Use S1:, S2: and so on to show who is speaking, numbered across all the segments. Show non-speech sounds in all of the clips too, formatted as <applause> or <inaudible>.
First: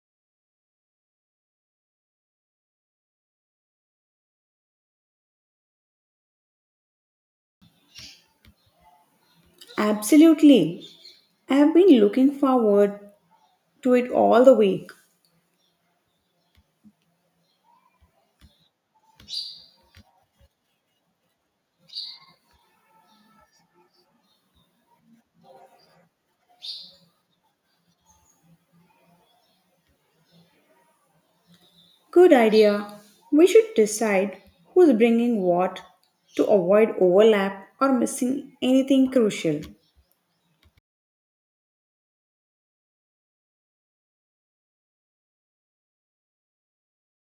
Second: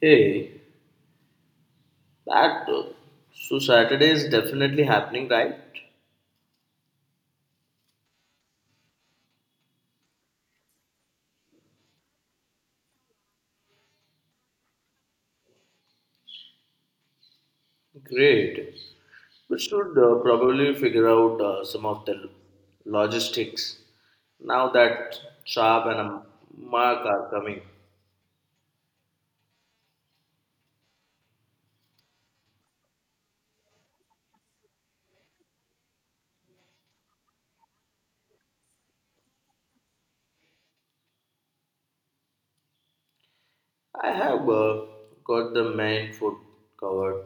S1: Hey, that so Saturday is definitely happening, right?
S2: Absolutely. I have been looking forward to it all the week.
S1: Great. We should probably figure out some of the logistics now that Saab and Mark are coming.
S2: Good idea. We should decide who's bringing what to avoid overlap or missing anything crucial.
S1: I have got the main food covered:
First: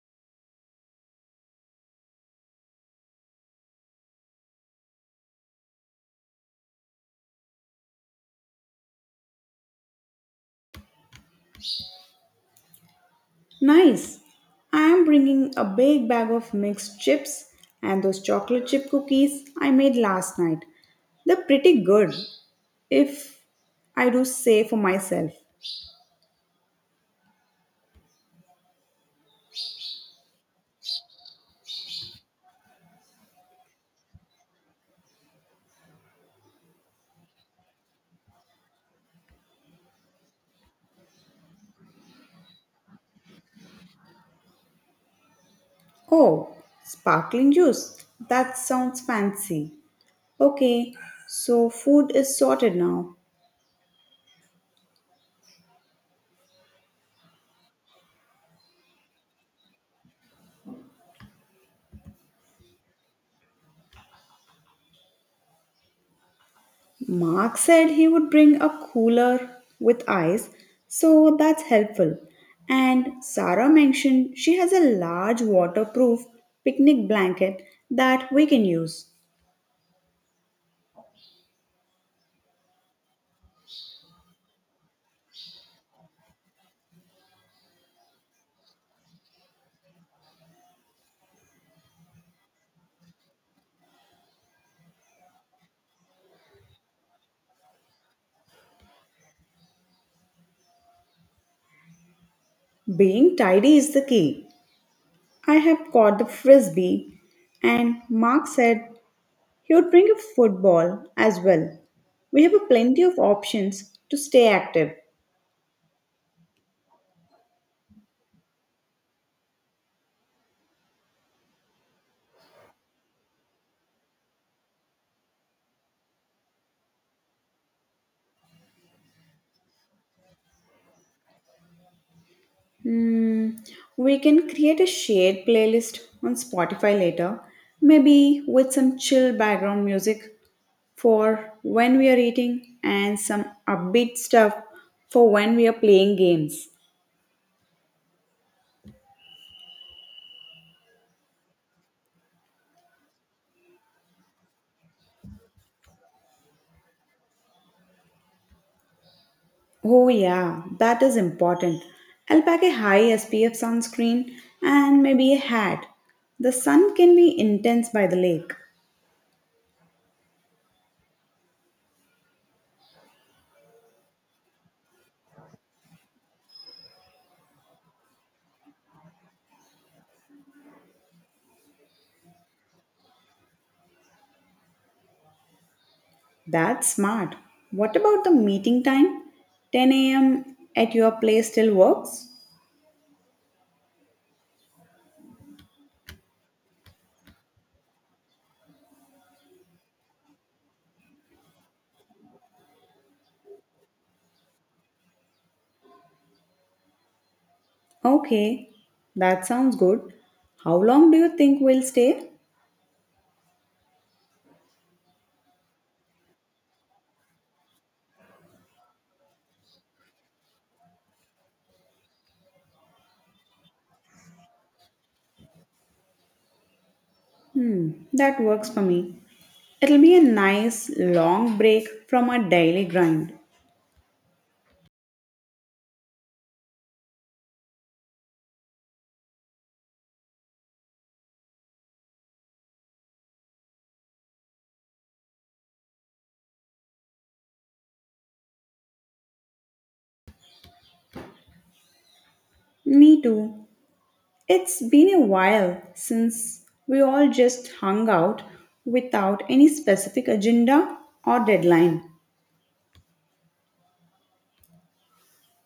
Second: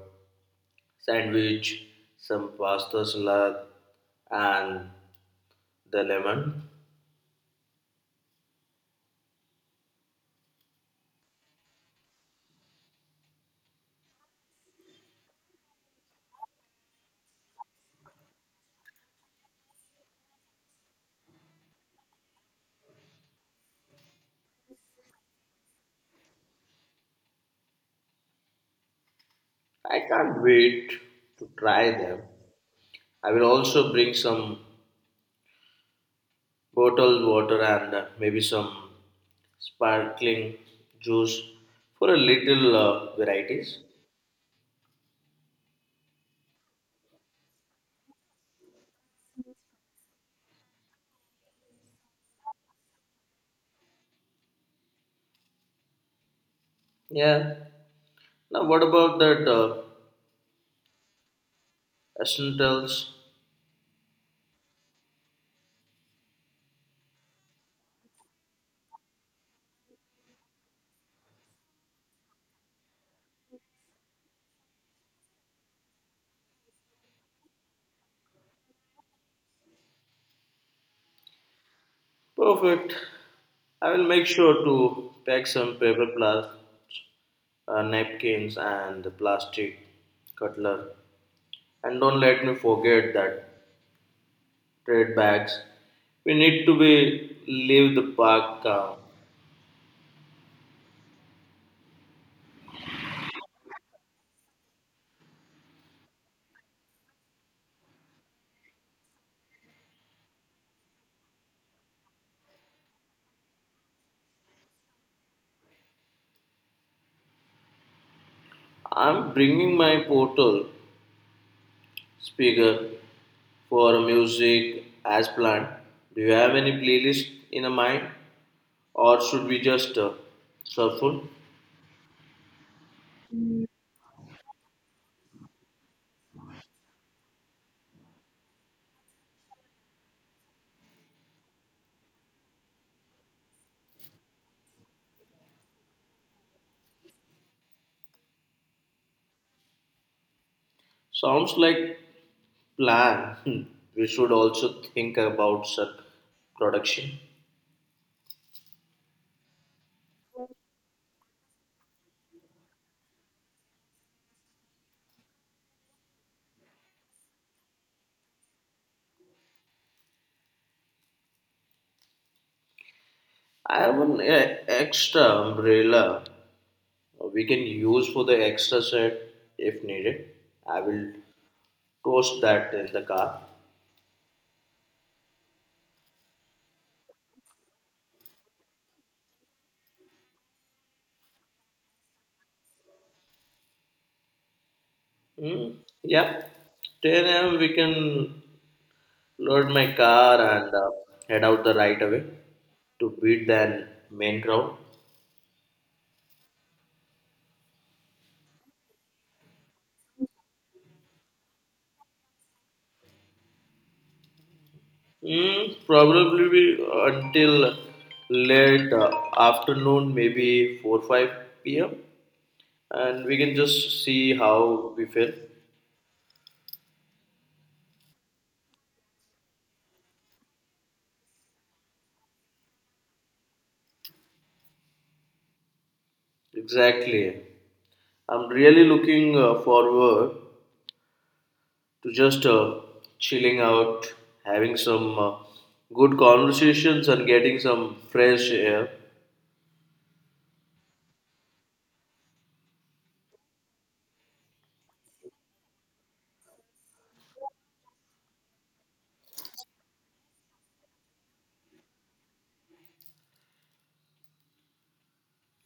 S1: sandwich, some pasta salad, and the lemon.
S2: Nice. I am bringing a big bag of mixed chips and those chocolate chip cookies I made last night. They're pretty good, if I do say for myself.
S1: I can't wait to try them. I will also bring some bottled water and maybe some sparkling juice for a little varieties.
S2: Oh, sparkling juice. That sounds fancy. Okay, so food is sorted now.
S1: Yeah. Now what about that essentials?
S2: Mark said he would bring a cooler with ice, so that's helpful. And Sarah mentioned she has a large waterproof picnic blanket that we can use.
S1: Perfect. I will make sure to pack some paper plus napkins and plastic cutler. And don't let me forget that trade bags. We need to be leave the park calm.
S2: Being tidy is the key. I have caught the frisbee, and Mark said he would bring a football as well. We have a plenty of options to stay active.
S1: I'm bringing my portal speaker for music as planned. Do you have any playlist in a mind, or should we just shuffle?
S2: Hmm, we can create a shared playlist on Spotify later, maybe with some chill background music for when we are eating and some upbeat stuff for when we are playing games.
S1: Sounds like plan. Hmm. We should also think about such production.
S2: Oh, yeah, that is important. I'll pack a high SPF sunscreen and maybe a hat. The sun can be intense by the lake.
S1: I have an extra umbrella we can use for the extra set if needed. I will toast that in the car.
S2: That's smart. What about the meeting time? 10 a.m. at your place still works?
S1: Hmm. Yeah, 10 a.m. we can load my car and head out the right away to beat their main crowd?
S2: Okay, that sounds good. How long do you think we'll stay?
S1: Mm, probably be until late afternoon, maybe 4 5 p.m., and we can just see how we feel.
S2: That works for me. It'll be a nice long break from our daily grind.
S1: Exactly. I'm really looking forward to just chilling out, having some good conversations, and getting some fresh air.
S2: Me too. It's been a while since we all just hung out without any specific agenda or deadline.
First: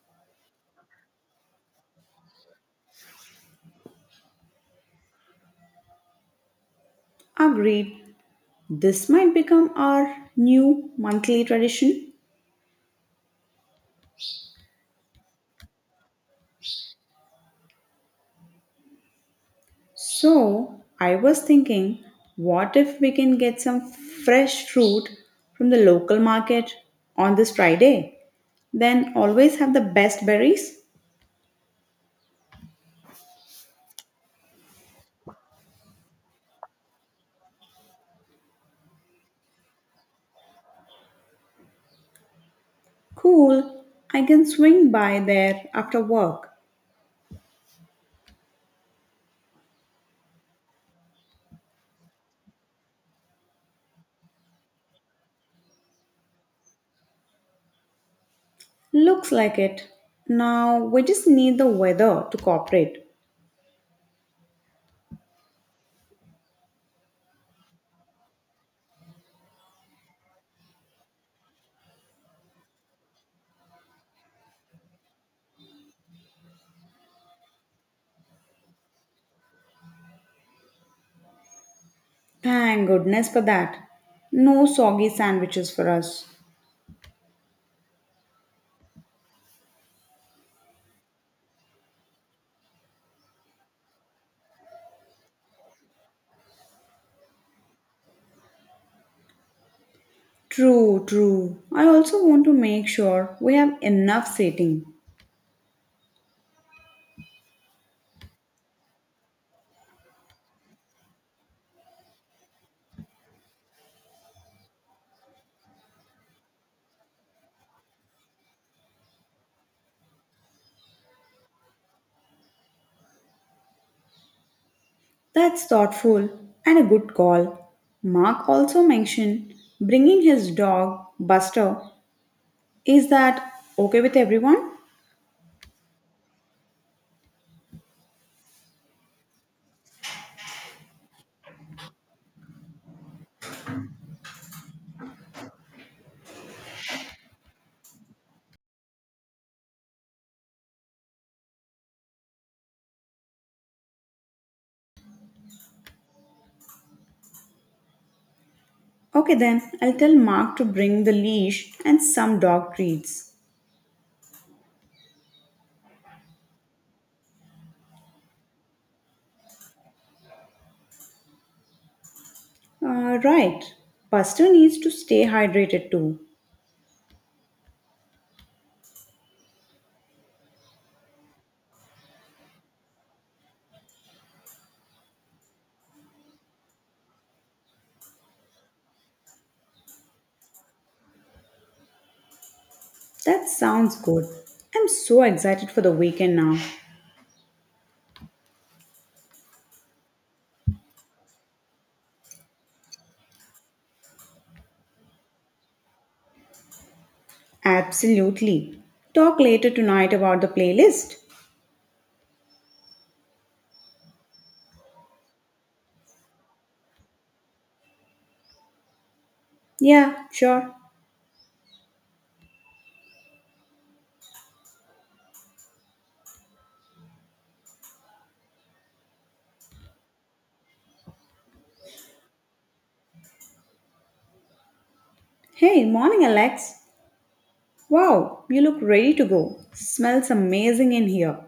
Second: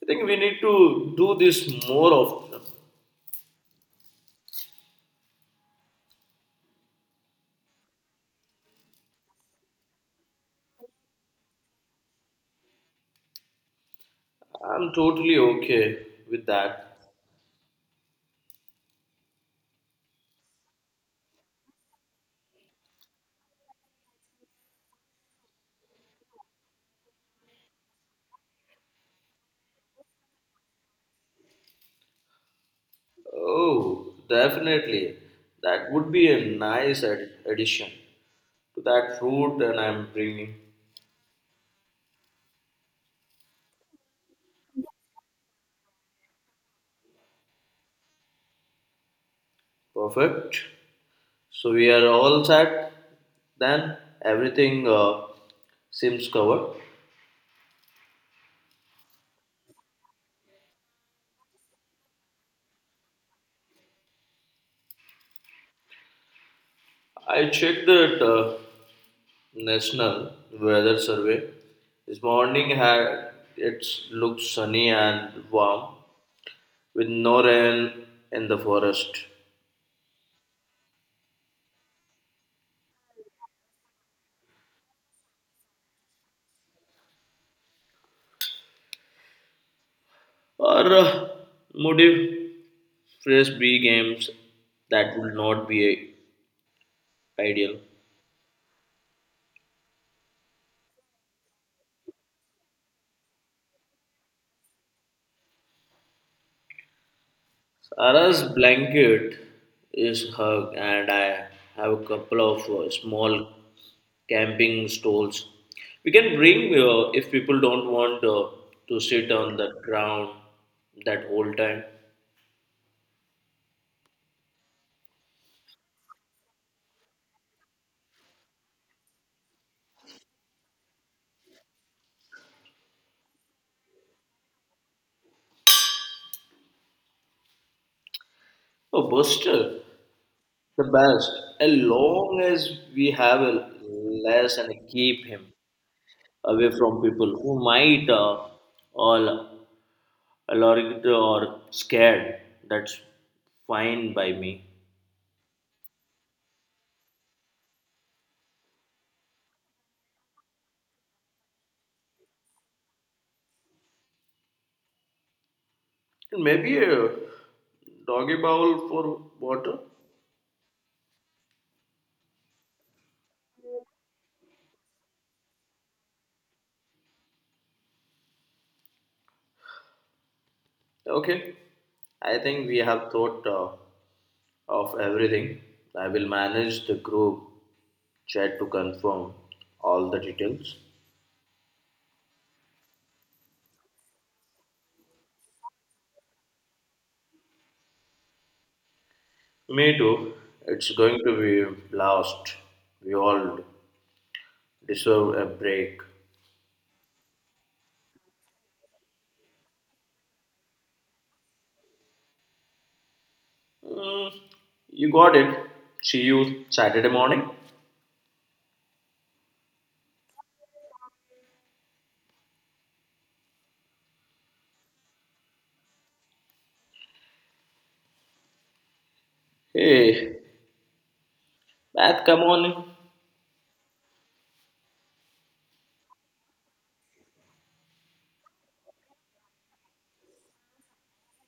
S1: I think we need to do this more often.
S2: Agreed. This might become our new monthly tradition.
S1: I'm totally okay with that.
S2: So, I was thinking, what if we can get some fresh fruit from the local market on this Friday? Then always have the best berries?
S1: Oh, definitely. That would be a nice addition to that fruit and I'm bringing.
S2: Cool, I can swing by there after work.
S1: Perfect. So we are all set. Then everything seems covered.
S2: Looks like it. Now we just need the weather to cooperate.
S1: I checked that national weather survey this morning had it looks sunny and warm with no rain in the forest.
S2: Thank goodness for that. No soggy sandwiches for us.
S1: Or motive frisbee games that would not be ideal.
S2: True, true. I also want to make sure we have enough seating.
S1: Sarah's blanket is hug, and I have a couple of small camping stoles. We can bring if people don't want to sit on the ground that whole time.
S2: That's thoughtful and a good call. Mark also mentioned bringing his dog, Buster. Is that okay with everyone?
S1: Oh, Buster, the best. As long as we have a less and keep him away from people who might all allowing it or scared. That's fine by me.
S2: Okay, then I'll tell Mark to bring the leash and some dog treats.
S1: And maybe a doggy bowl for water.
S2: Right, Buster needs to stay hydrated too.
S1: Okay, I think we have thought of everything. I will manage the group chat to confirm all the details.
S2: That sounds good. I'm so excited for the weekend now.
S1: Me too. It's going to be blast. We all deserve a break.
S2: Absolutely. Talk later tonight about the playlist.
S1: Mm, you got it. See you Saturday morning.
S2: Yeah, sure.
S1: Hey, Matt, come on.
S2: Hey, morning, Alex. Wow, you look ready to go. Smells amazing in here.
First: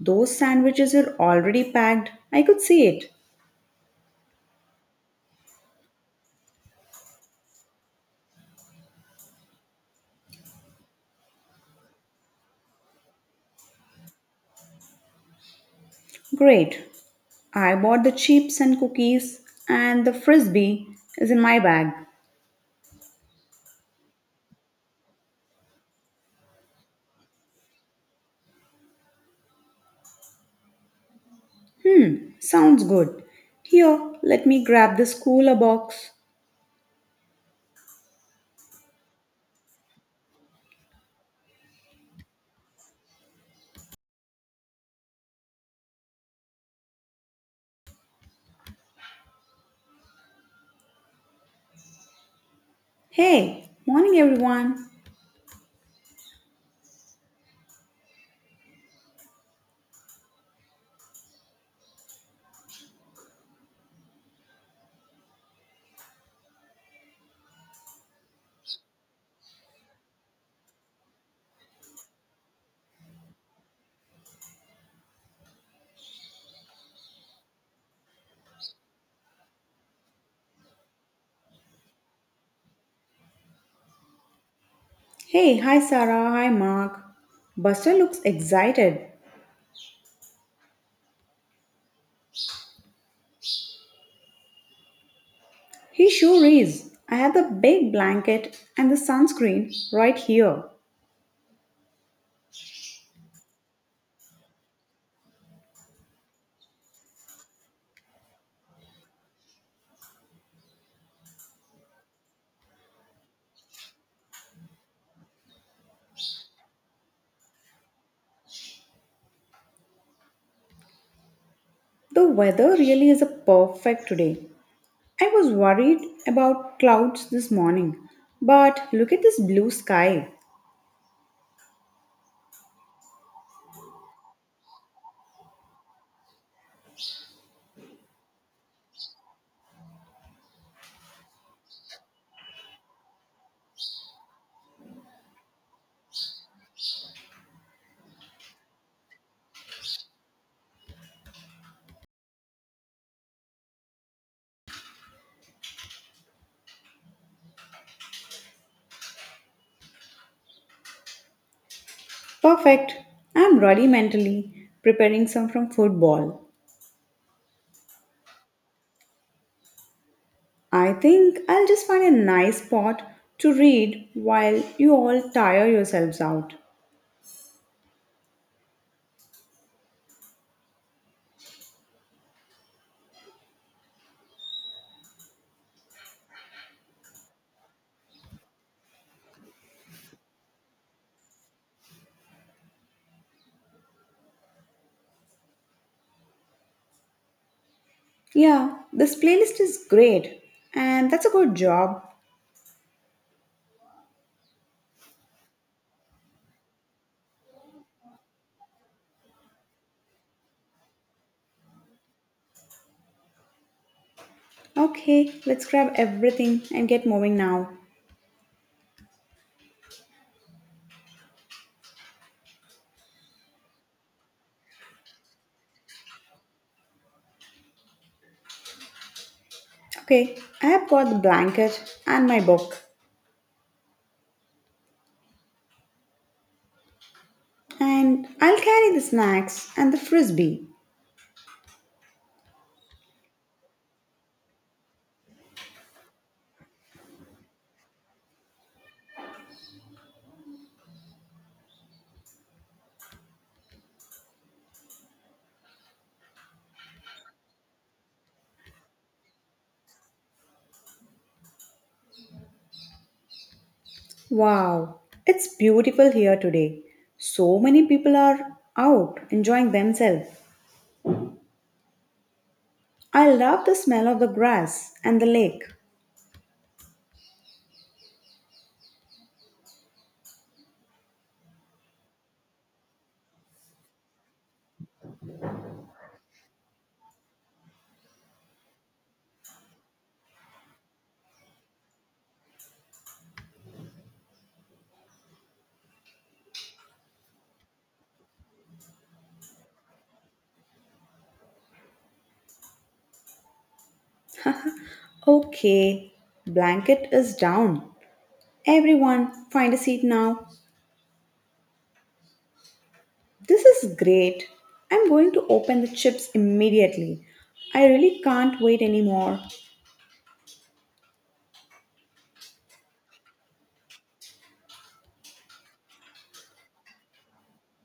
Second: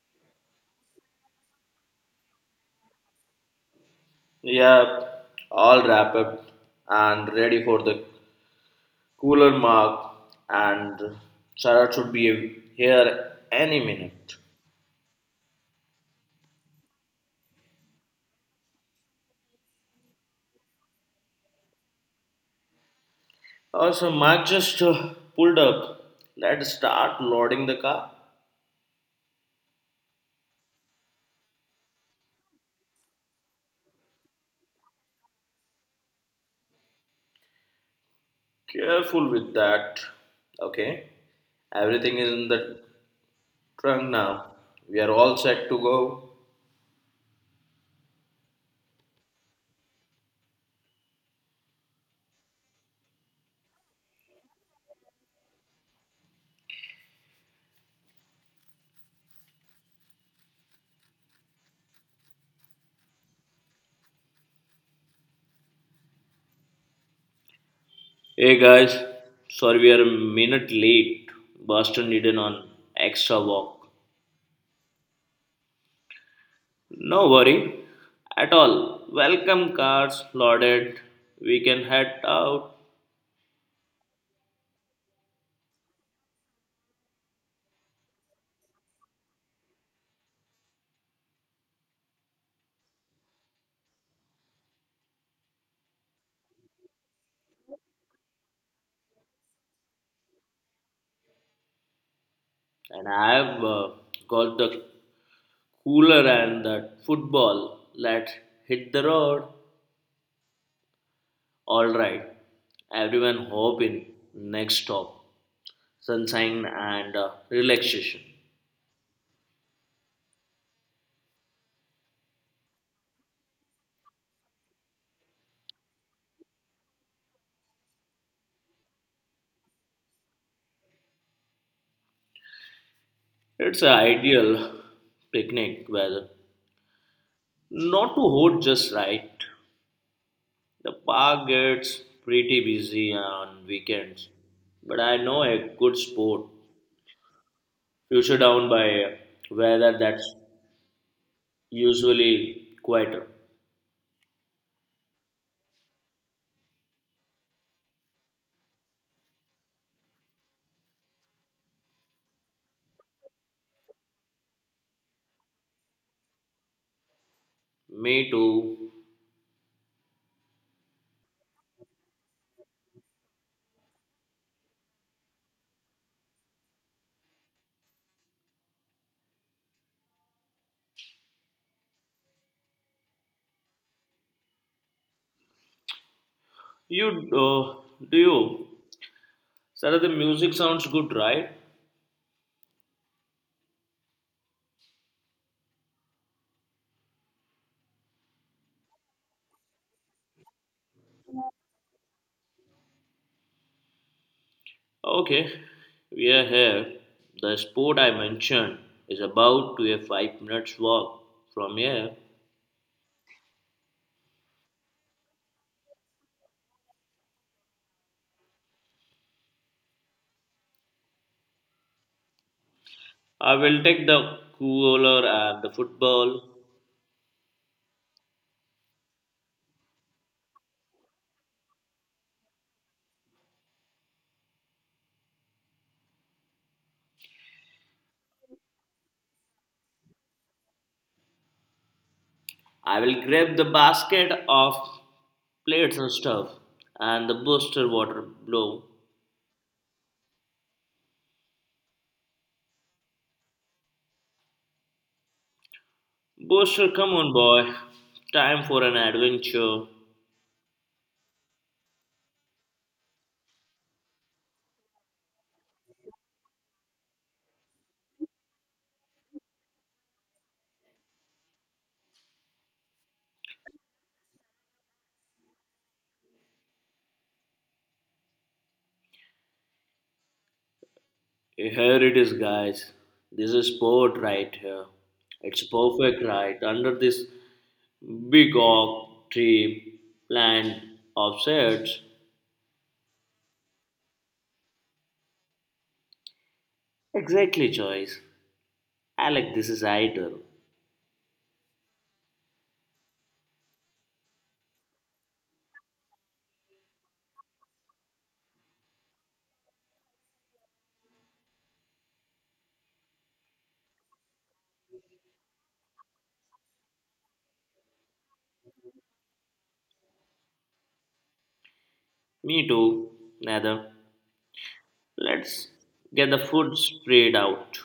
S2: Those sandwiches were already packed. I could see it.
S1: Yeah, all wrap up and ready for the cooler mark. And Sarah should be here any minute.
S2: Great. I bought the chips and cookies, and the frisbee is in my bag.
S1: Also, Mark just pulled up. Let's start loading the car.
S2: Sounds good. Here, let me grab this cooler box.
S1: Careful with that. Okay, everything is in the trunk now. We are all set to go.
S2: Hey, morning everyone.
S1: Hey guys, sorry we are a minute late. Boston needed an extra walk. No worry at all. Welcome cars loaded. We can head out.
S2: Hey, hi Sarah, hi Mark. Buster looks excited. He sure is. I have the big blanket and the sunscreen right here.
S1: And I've got the cooler and the football. Let's hit the road. All right. Everyone hop in. Next stop. Sunshine and relaxation.
S2: The weather really is a perfect today. I was worried about clouds this morning, but look at this blue sky.
S1: It's an ideal picnic weather. Not too hot, just right. The park gets pretty busy on weekends, but I know a good spot future down by weather that's usually quieter.
S2: Perfect. I'm ready mentally, preparing some from football.
S1: Me too.
S2: I think I'll just find a nice spot to read while you all tire yourselves out.
S1: You uh, do you, sir, the music sounds good, right?
S2: Yeah, this playlist is great, and that's a good job.
S1: Okay, we are here. The sport I mentioned is about to a 5 minute walk from here.
S2: Okay, let's grab everything and get moving now.
S1: I will take the cooler and the football.
S2: Okay, I have got the blanket and my book. And I'll carry the snacks and the frisbee.
S1: I will grab the basket of plates and stuff and the booster water blow. Buster, come on, boy. Time for an adventure.
S2: Wow, it's beautiful here today. So many people are out enjoying themselves. I love the smell of the grass and the lake.
S1: Here it is, guys. This is sport right here. It's perfect right under this big oak tree plant of shades. Exactly, Joyce. Alec, this is ideal.
S2: Okay, blanket is down. Everyone, find a seat now. This is great. I'm going to open the chips immediately. I really can't wait anymore.
S1: Me too, Nether. Let's get the food spread out.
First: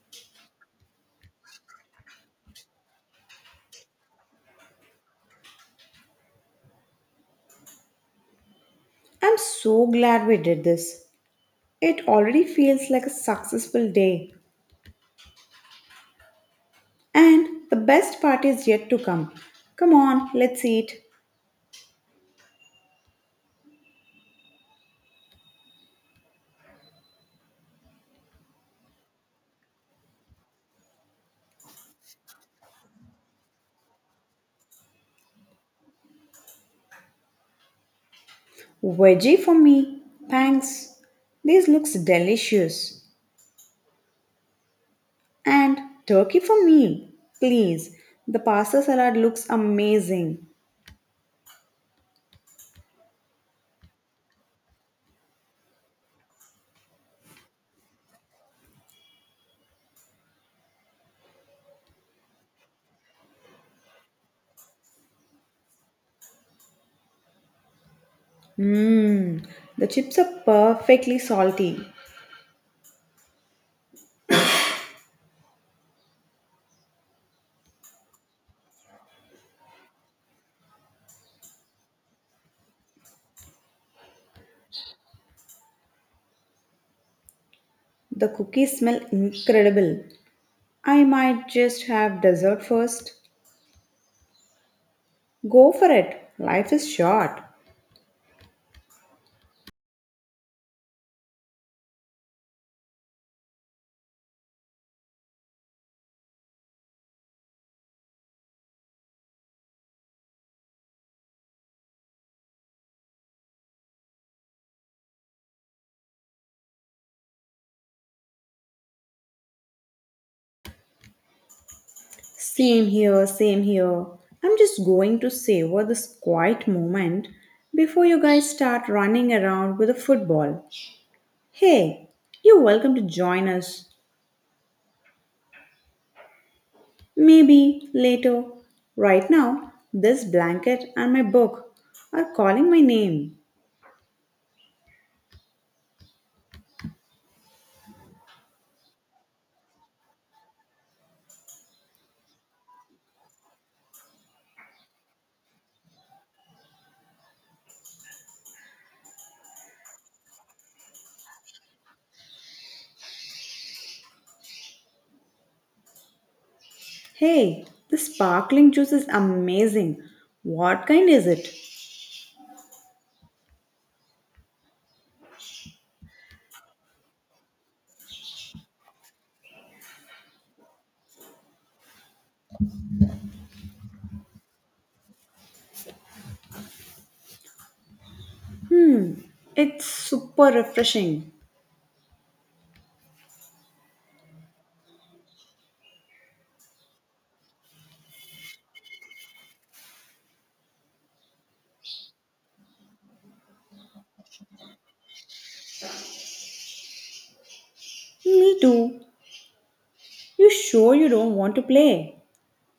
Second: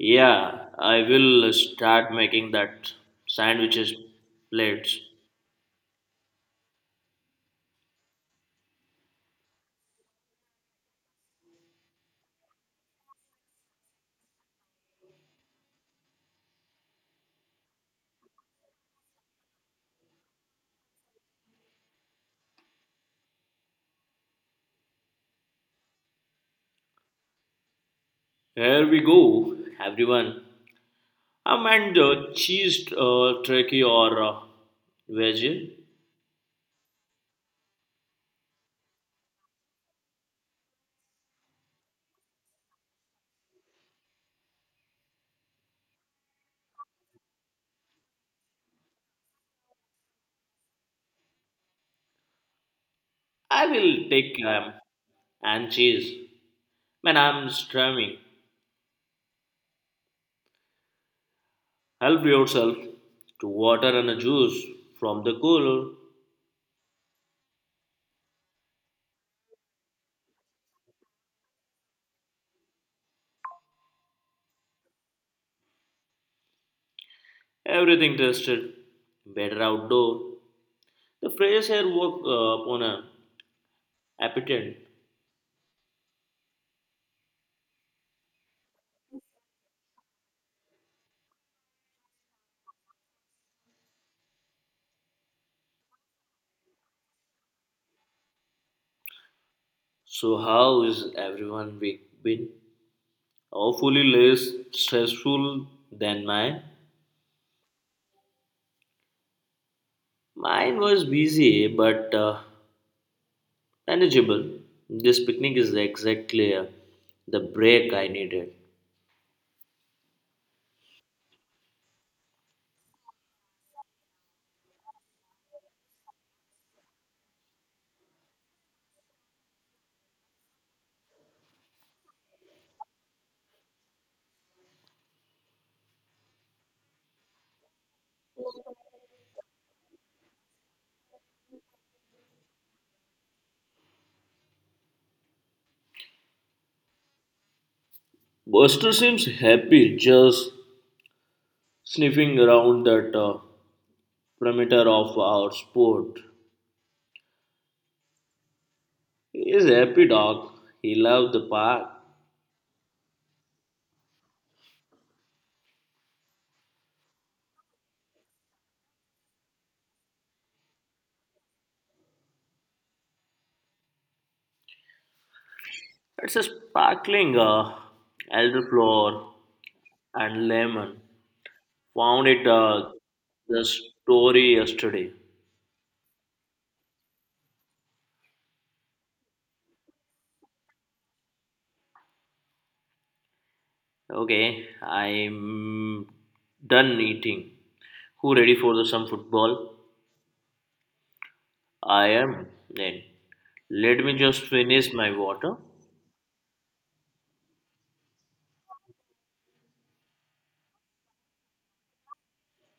S1: Yeah, I will start making that sandwiches plates.
S2: I'm so glad we did this. It already feels like a successful day. And the best part is yet to come. Come on, let's eat.
S1: Here we go, everyone. And Cheese, turkey, or veggie?
S2: Veggie for me. Thanks. This looks delicious. And turkey for me. Please. The pasta salad looks amazing.
S1: I will take ham and cheese. Man, I'm starving. Help yourself to water and a juice from the cooler.
S2: Mmm. The chips are perfectly salty.
S1: Everything tasted better outdoor. The fresh air woke upon an appetite.
S2: The cookies smell incredible. I might just have dessert first. Go for it. Life is short.
S1: So how is everyone week been? Hopefully less stressful than mine. Mine was busy, but manageable. This picnic is exactly the break I needed.
S2: Same here, same here. I'm just going to savor this quiet moment before you guys start running around with a football. Hey, you're welcome to join us. Maybe later. Right now, this blanket and my book are calling my name.
S1: Buster seems happy just sniffing around that perimeter of our sport. He is a happy dog. He loves the park.
S2: Hey, this sparkling juice is amazing. What kind is it?
S1: It's a sparkling elderflower and lemon. Found it the story yesterday.
S2: Hmm, it's super refreshing.
S1: Okay, I'm done eating. Who ready for the some football? I am then. Let me just finish my water.
S2: Me too. You sure you don't want to play?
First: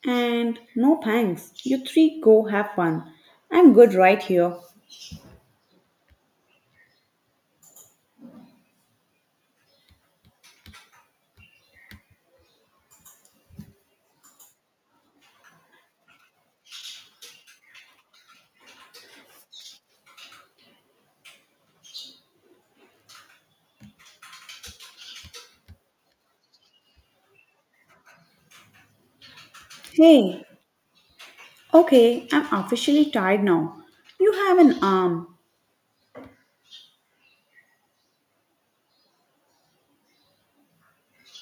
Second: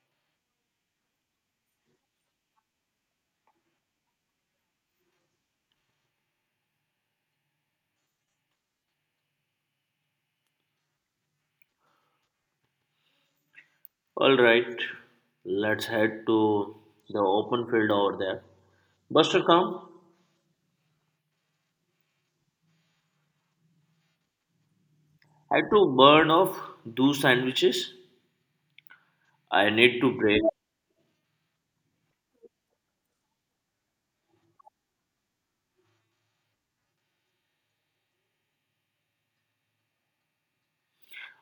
S2: And no thanks, you three go have fun. I'm good right here.
S1: All right, let's head to the open field over there. Buster, come. I had to burn off those sandwiches. I need to break.
S2: Hey, okay, I'm officially tired now. You have an arm.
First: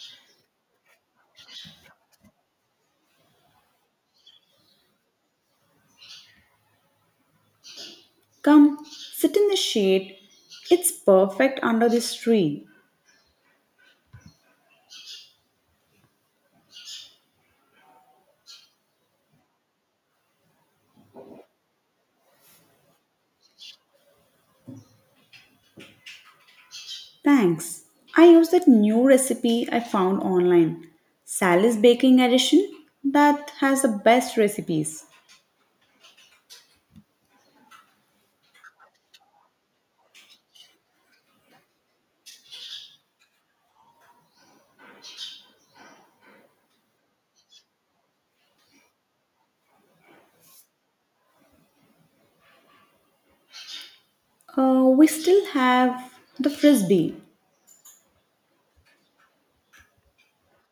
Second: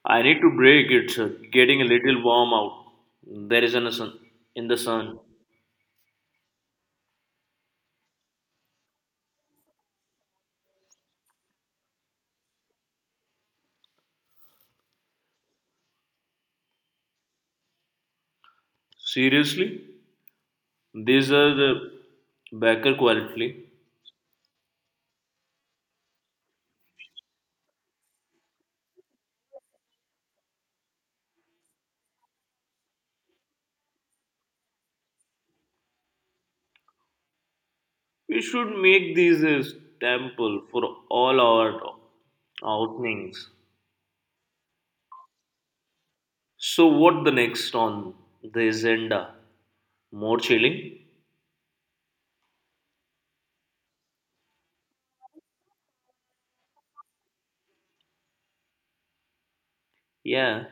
S1: I need to break. It's getting a little warm out. There is an sun in the sun.
S2: Come, sit in the shade. It's perfect under this tree.
S1: Seriously, these are the baker quality.
S2: Thanks. I used that new recipe I found online. Sally's Baking Edition that has the best recipes.
S1: We should make these a staple for all our outings. So what the next on the agenda? More chilling?
S2: We still have the frisbee.
S1: Yeah,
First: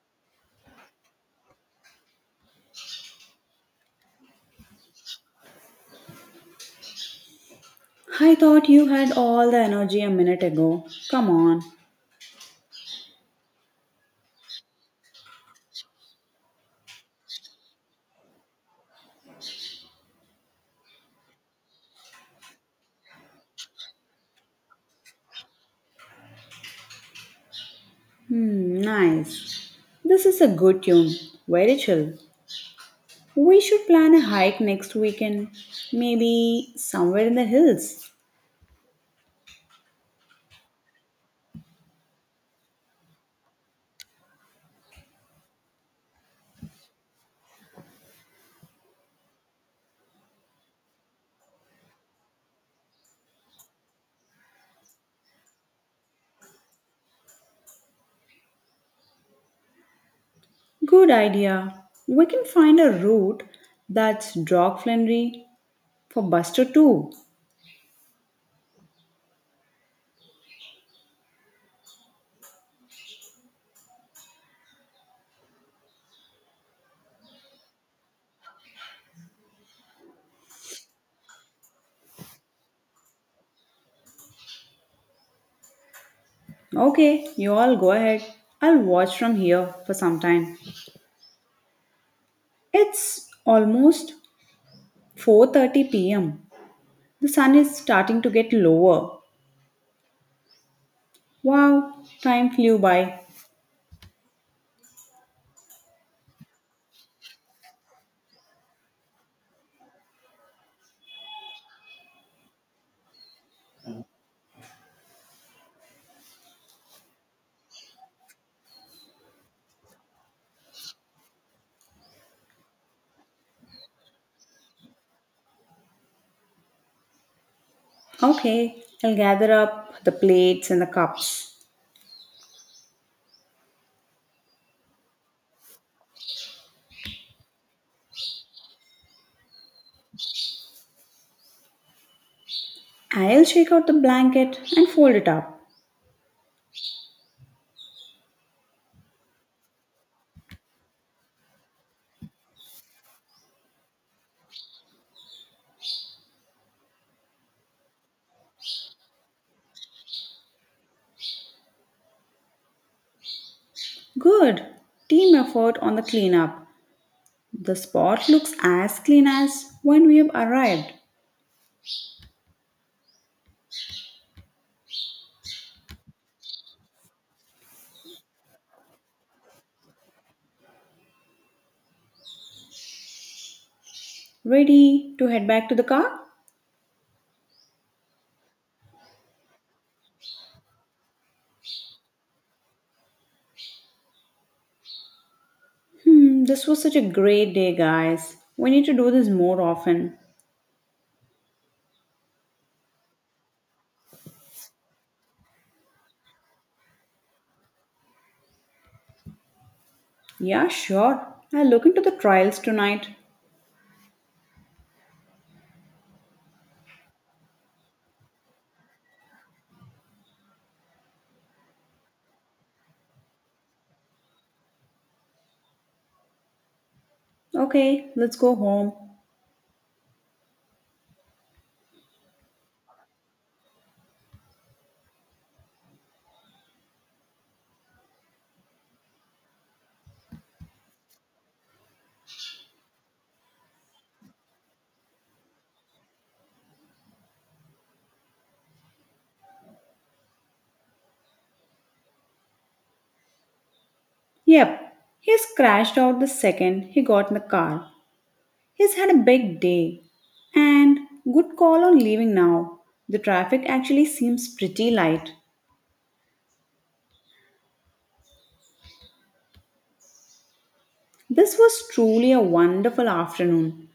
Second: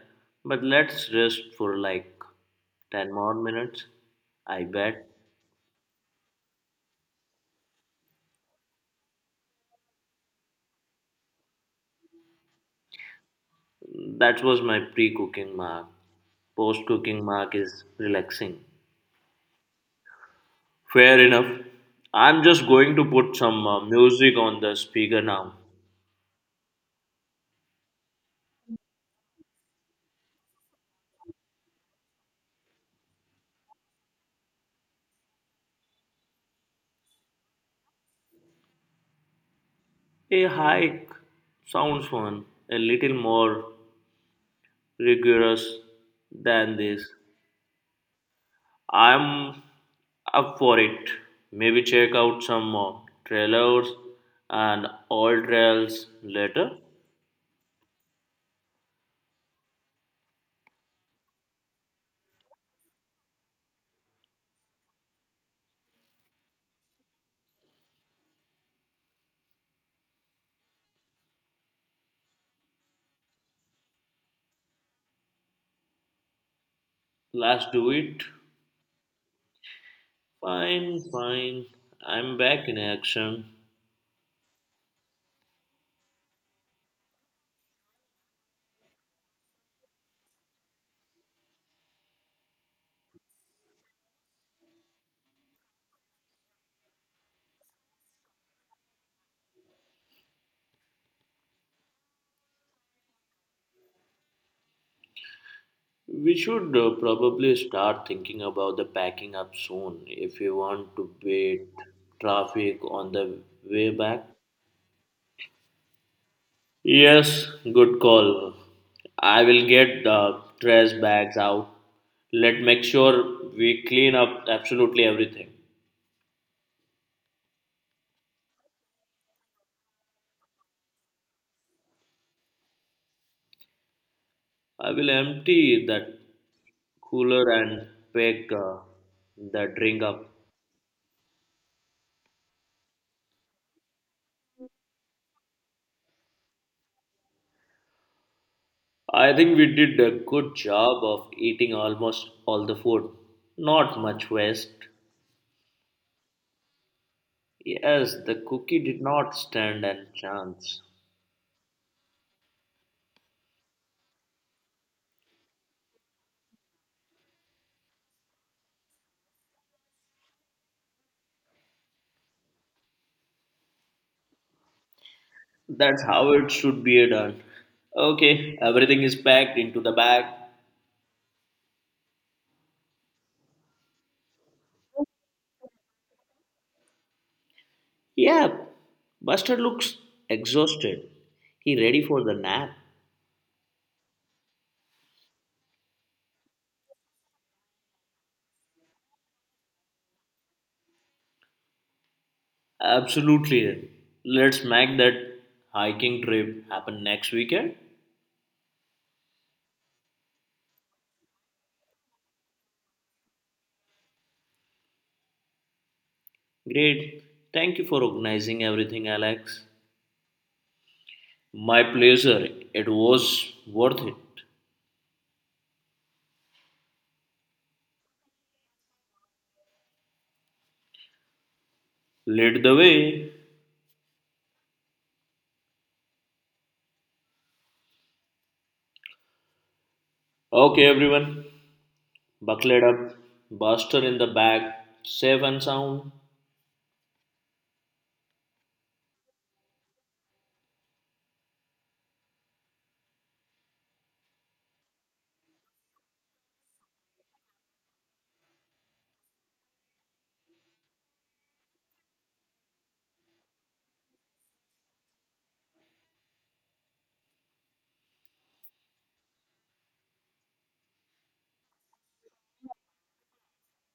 S1: but let's rest for like 10 more minutes. I bet.
S2: I thought you had all the energy a minute ago. Come on.
S1: That was my pre-cooking mark. Post-cooking mark is relaxing. Fair enough. I'm just going to put some music on the speaker now.
S2: Hmm, nice. This is a good tune. Very chill. We should plan a hike next weekend. Maybe somewhere in the hills.
S1: A hike sounds fun, a little more rigorous than this. I'm up for it. Maybe check out some trailers and all trails later.
S2: Good idea. We can find a route that's dog-friendly for Buster too.
S1: Let's do it. Fine, fine. I'm back in action.
S2: Okay, you all go ahead. I'll watch from here for some time. It's almost 4:30 p.m. The sun is starting to get lower. Wow, time flew by.
S1: We should probably start thinking about the packing up soon if we want to beat traffic on the way back. Yes, good call. I will get the trash bags out. Let make sure we clean up absolutely everything.
S2: Okay, I'll gather up the plates and the cups.
S1: I will empty that cooler and pack the drink up.
S2: I'll shake out the blanket and fold it up.
S1: I think we did a good job of eating almost all the food. Not much waste. Yes, the cookie did not stand a chance.
S2: Good. Team effort on the cleanup. The spot looks as clean as when we have arrived.
S1: That's how it should be done. Okay, everything is packed into the bag.
S2: Ready to head back to the car?
S1: Yeah, Buster looks exhausted. He ready for the nap.
S2: This was such a great day, guys. We need to do this more often.
S1: Absolutely. Let's make that hiking trip happen next weekend.
S2: Yeah, sure. I'll look into the trials tonight.
S1: Great. Thank you for organizing everything, Alex. My pleasure. It was worth it.
S2: Okay, let's go home.
S1: Lead the way. Okay, everyone. Buckled up. Buster in the bag. Safe and sound.
S2: Yep, he scratched out the second he got in the car. He's had a big day. And good call on leaving now. The traffic actually seems pretty light. This was truly a wonderful afternoon.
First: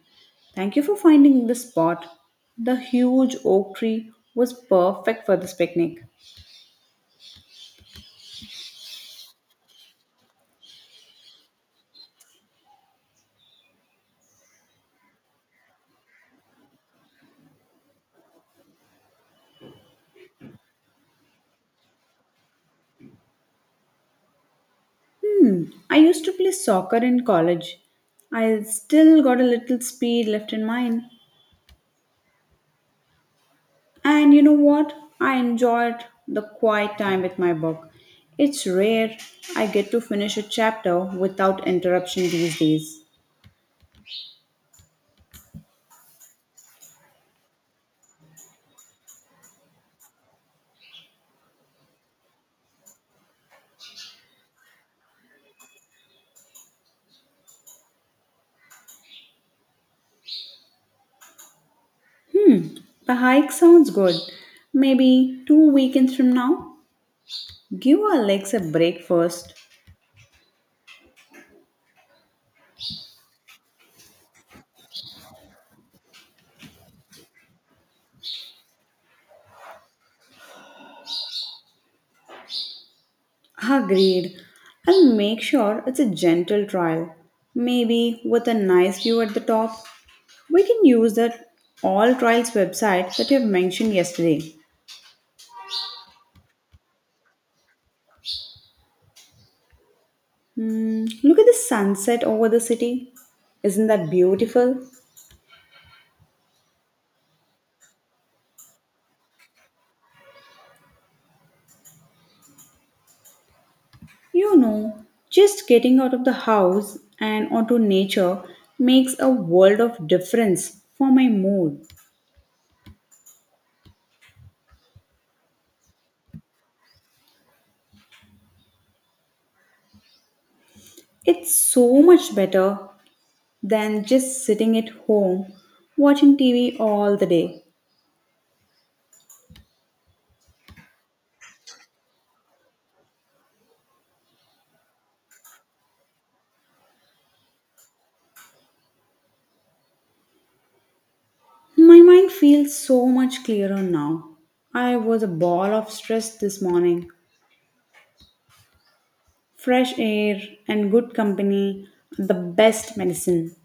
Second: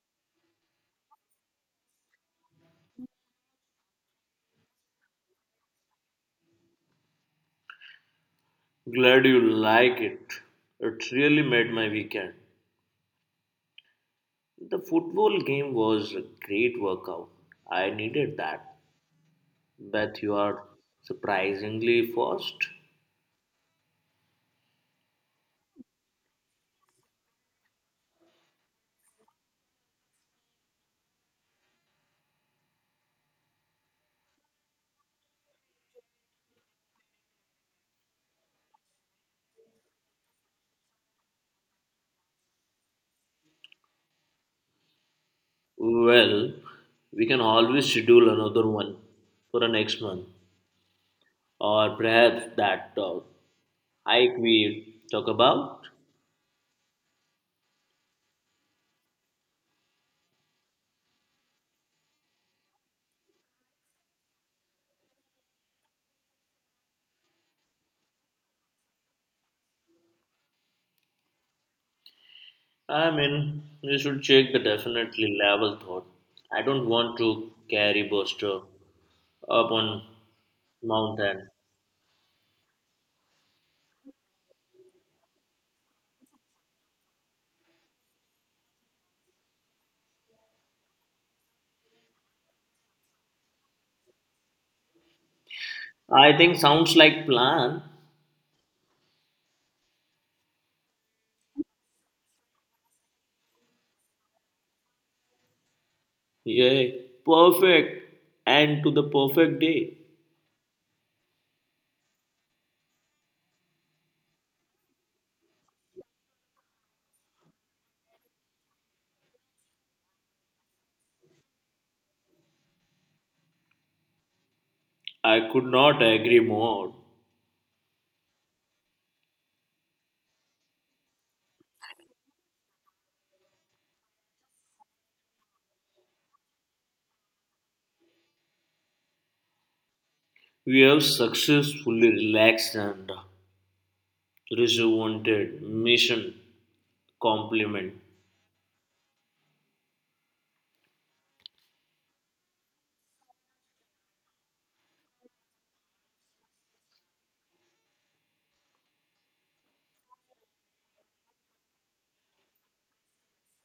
S2: Thank you for finding this spot. The huge oak tree was perfect for this picnic.
S1: Glad you like it. It really made my weekend. The football game was a great workout. I needed that. Beth, you are surprisingly fast.
S2: Hmm, I used to play soccer in college. I still got a little speed left in mine. And you know what? I enjoyed the quiet time with my book. It's rare I get to finish a chapter without interruption these days.
S1: Well, we can always schedule another one for the next month, or perhaps that hike we talk about.
S2: Hmm, The hike sounds good. Maybe two weekends from now? Give our legs a break first.
S1: I mean, we should check the definitely level thought. I don't want to carry Buster up on mountain.
S2: Agreed. I'll make sure it's a gentle trial. Maybe with a nice view at the top. We can use that All Trials website that you've mentioned yesterday.
S1: I think sounds like plan.
S2: Mm, look at the sunset over the city. Isn't that beautiful?
S1: Yeah, perfect. And to the perfect day.
S2: You know, just getting out of the house and onto nature makes a world of difference for my mood.
S1: I could not agree more.
S2: It's so much better than just sitting at home watching TV all the day.
S1: We have successfully relaxed and rejuvenated mission compliment.
S2: My mind feels so much clearer now. I was a ball of stress this morning. Fresh air and good company, the best medicine.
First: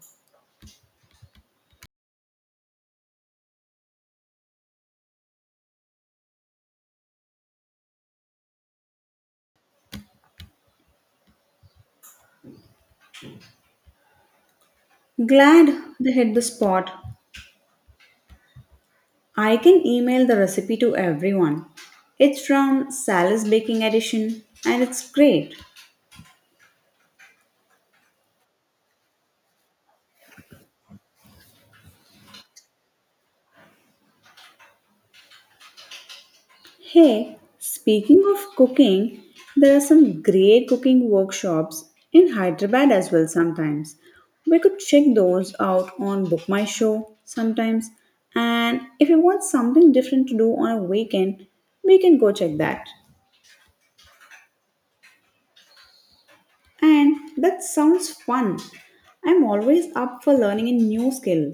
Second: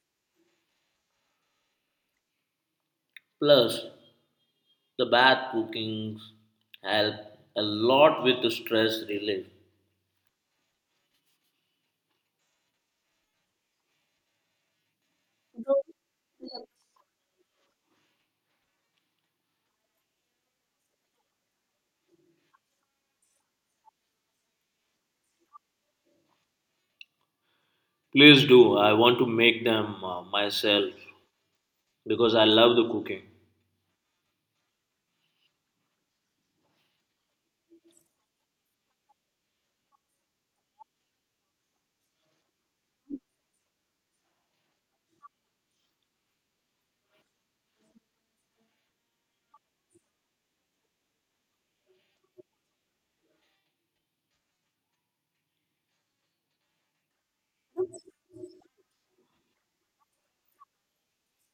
S1: Plus, the bath cookings help a lot with the stress relief.
S2: Glad they hit the spot. I can email the recipe to everyone. It's from Sally's Baking Edition and it's great.
S1: Please do. I want to make them myself because I love the cooking.
S2: Hey, speaking of cooking, there are some great cooking workshops in Hyderabad as well sometimes. We could check those out on Book My Show sometimes. And if you want something different to do on a weekend, we can go check that. And that sounds fun. I'm always up for learning a new skill.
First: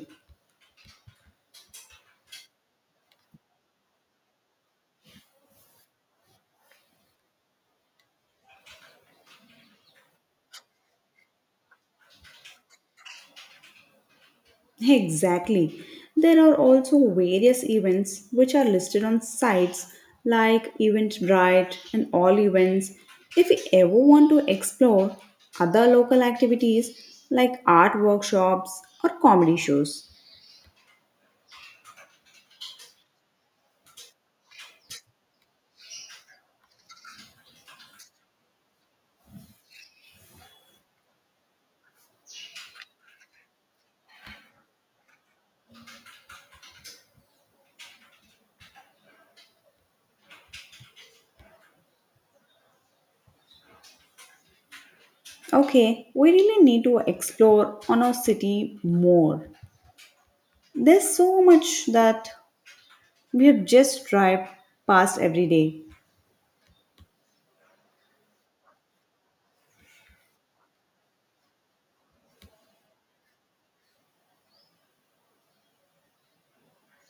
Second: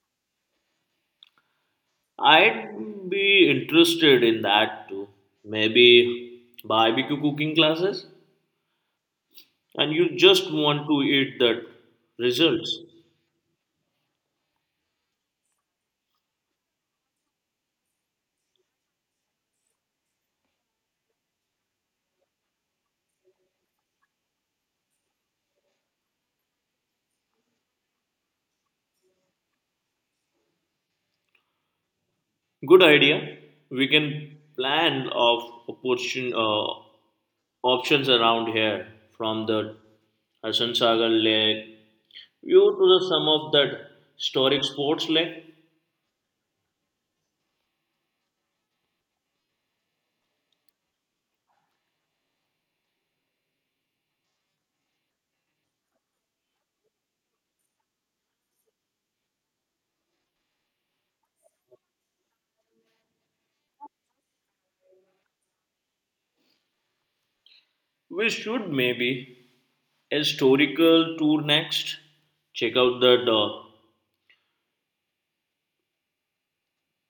S1: I'd be interested in that too. Maybe barbecue cooking classes, and you just want to eat that results.
S2: Exactly. There are also various events which are listed on sites like Eventbrite and All Events. If you ever want to explore other local activities like art workshops or comedy shows.
S1: Good idea. We can plan of opportun options around here from the Hassan Sagar Lake due to the some of that historic sports leg.
S2: Okay, we really need to explore on our city more. There's so much that we have just drive past every day.
S1: We should maybe a historical tour next. Check out that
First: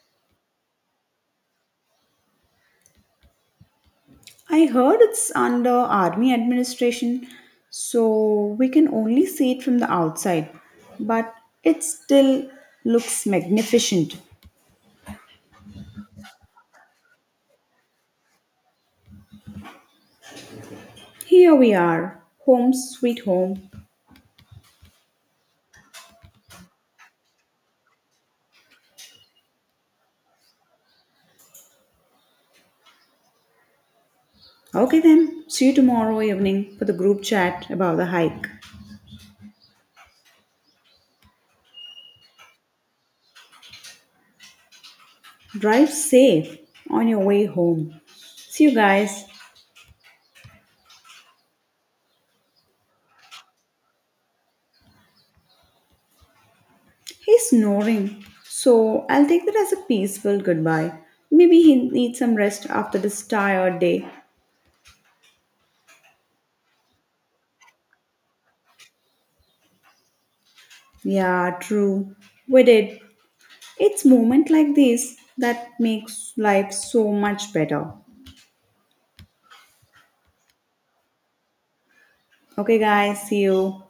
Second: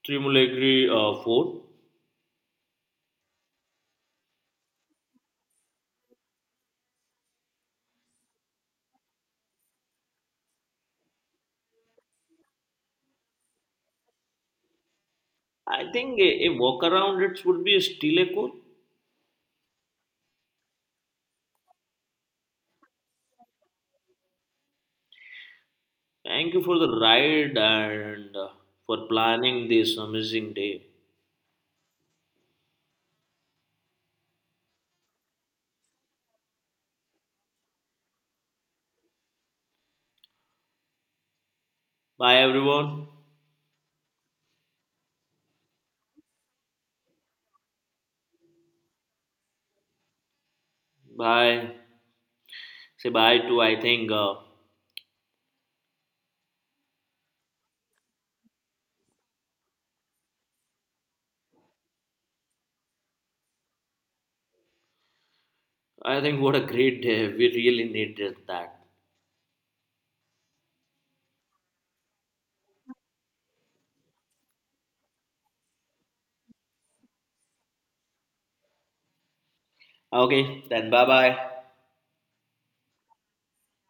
S1: Trimulegri fort.
S2: I heard it's under army administration, so we can only see it from the outside, but it still looks magnificent.
S1: I think a walk around it would be still a cool.
S2: Here we are, home sweet home.
S1: Thank you for the ride and for planning this amazing day.
S2: Okay then, see you tomorrow evening for the group chat about the hike.
S1: Bye everyone.
S2: Drive safe on your way home. See you guys.
S1: Bye. Say bye to. I think
S2: He's snoring, so I'll take that as a peaceful goodbye. Maybe he needs some rest after this tired day.
S1: I think what a great day. <laughs> We really needed that.
S2: Yeah, true. We did. It's moment like this that makes life so much better.
S1: Okay, then bye bye.
S2: Okay, guys, see you.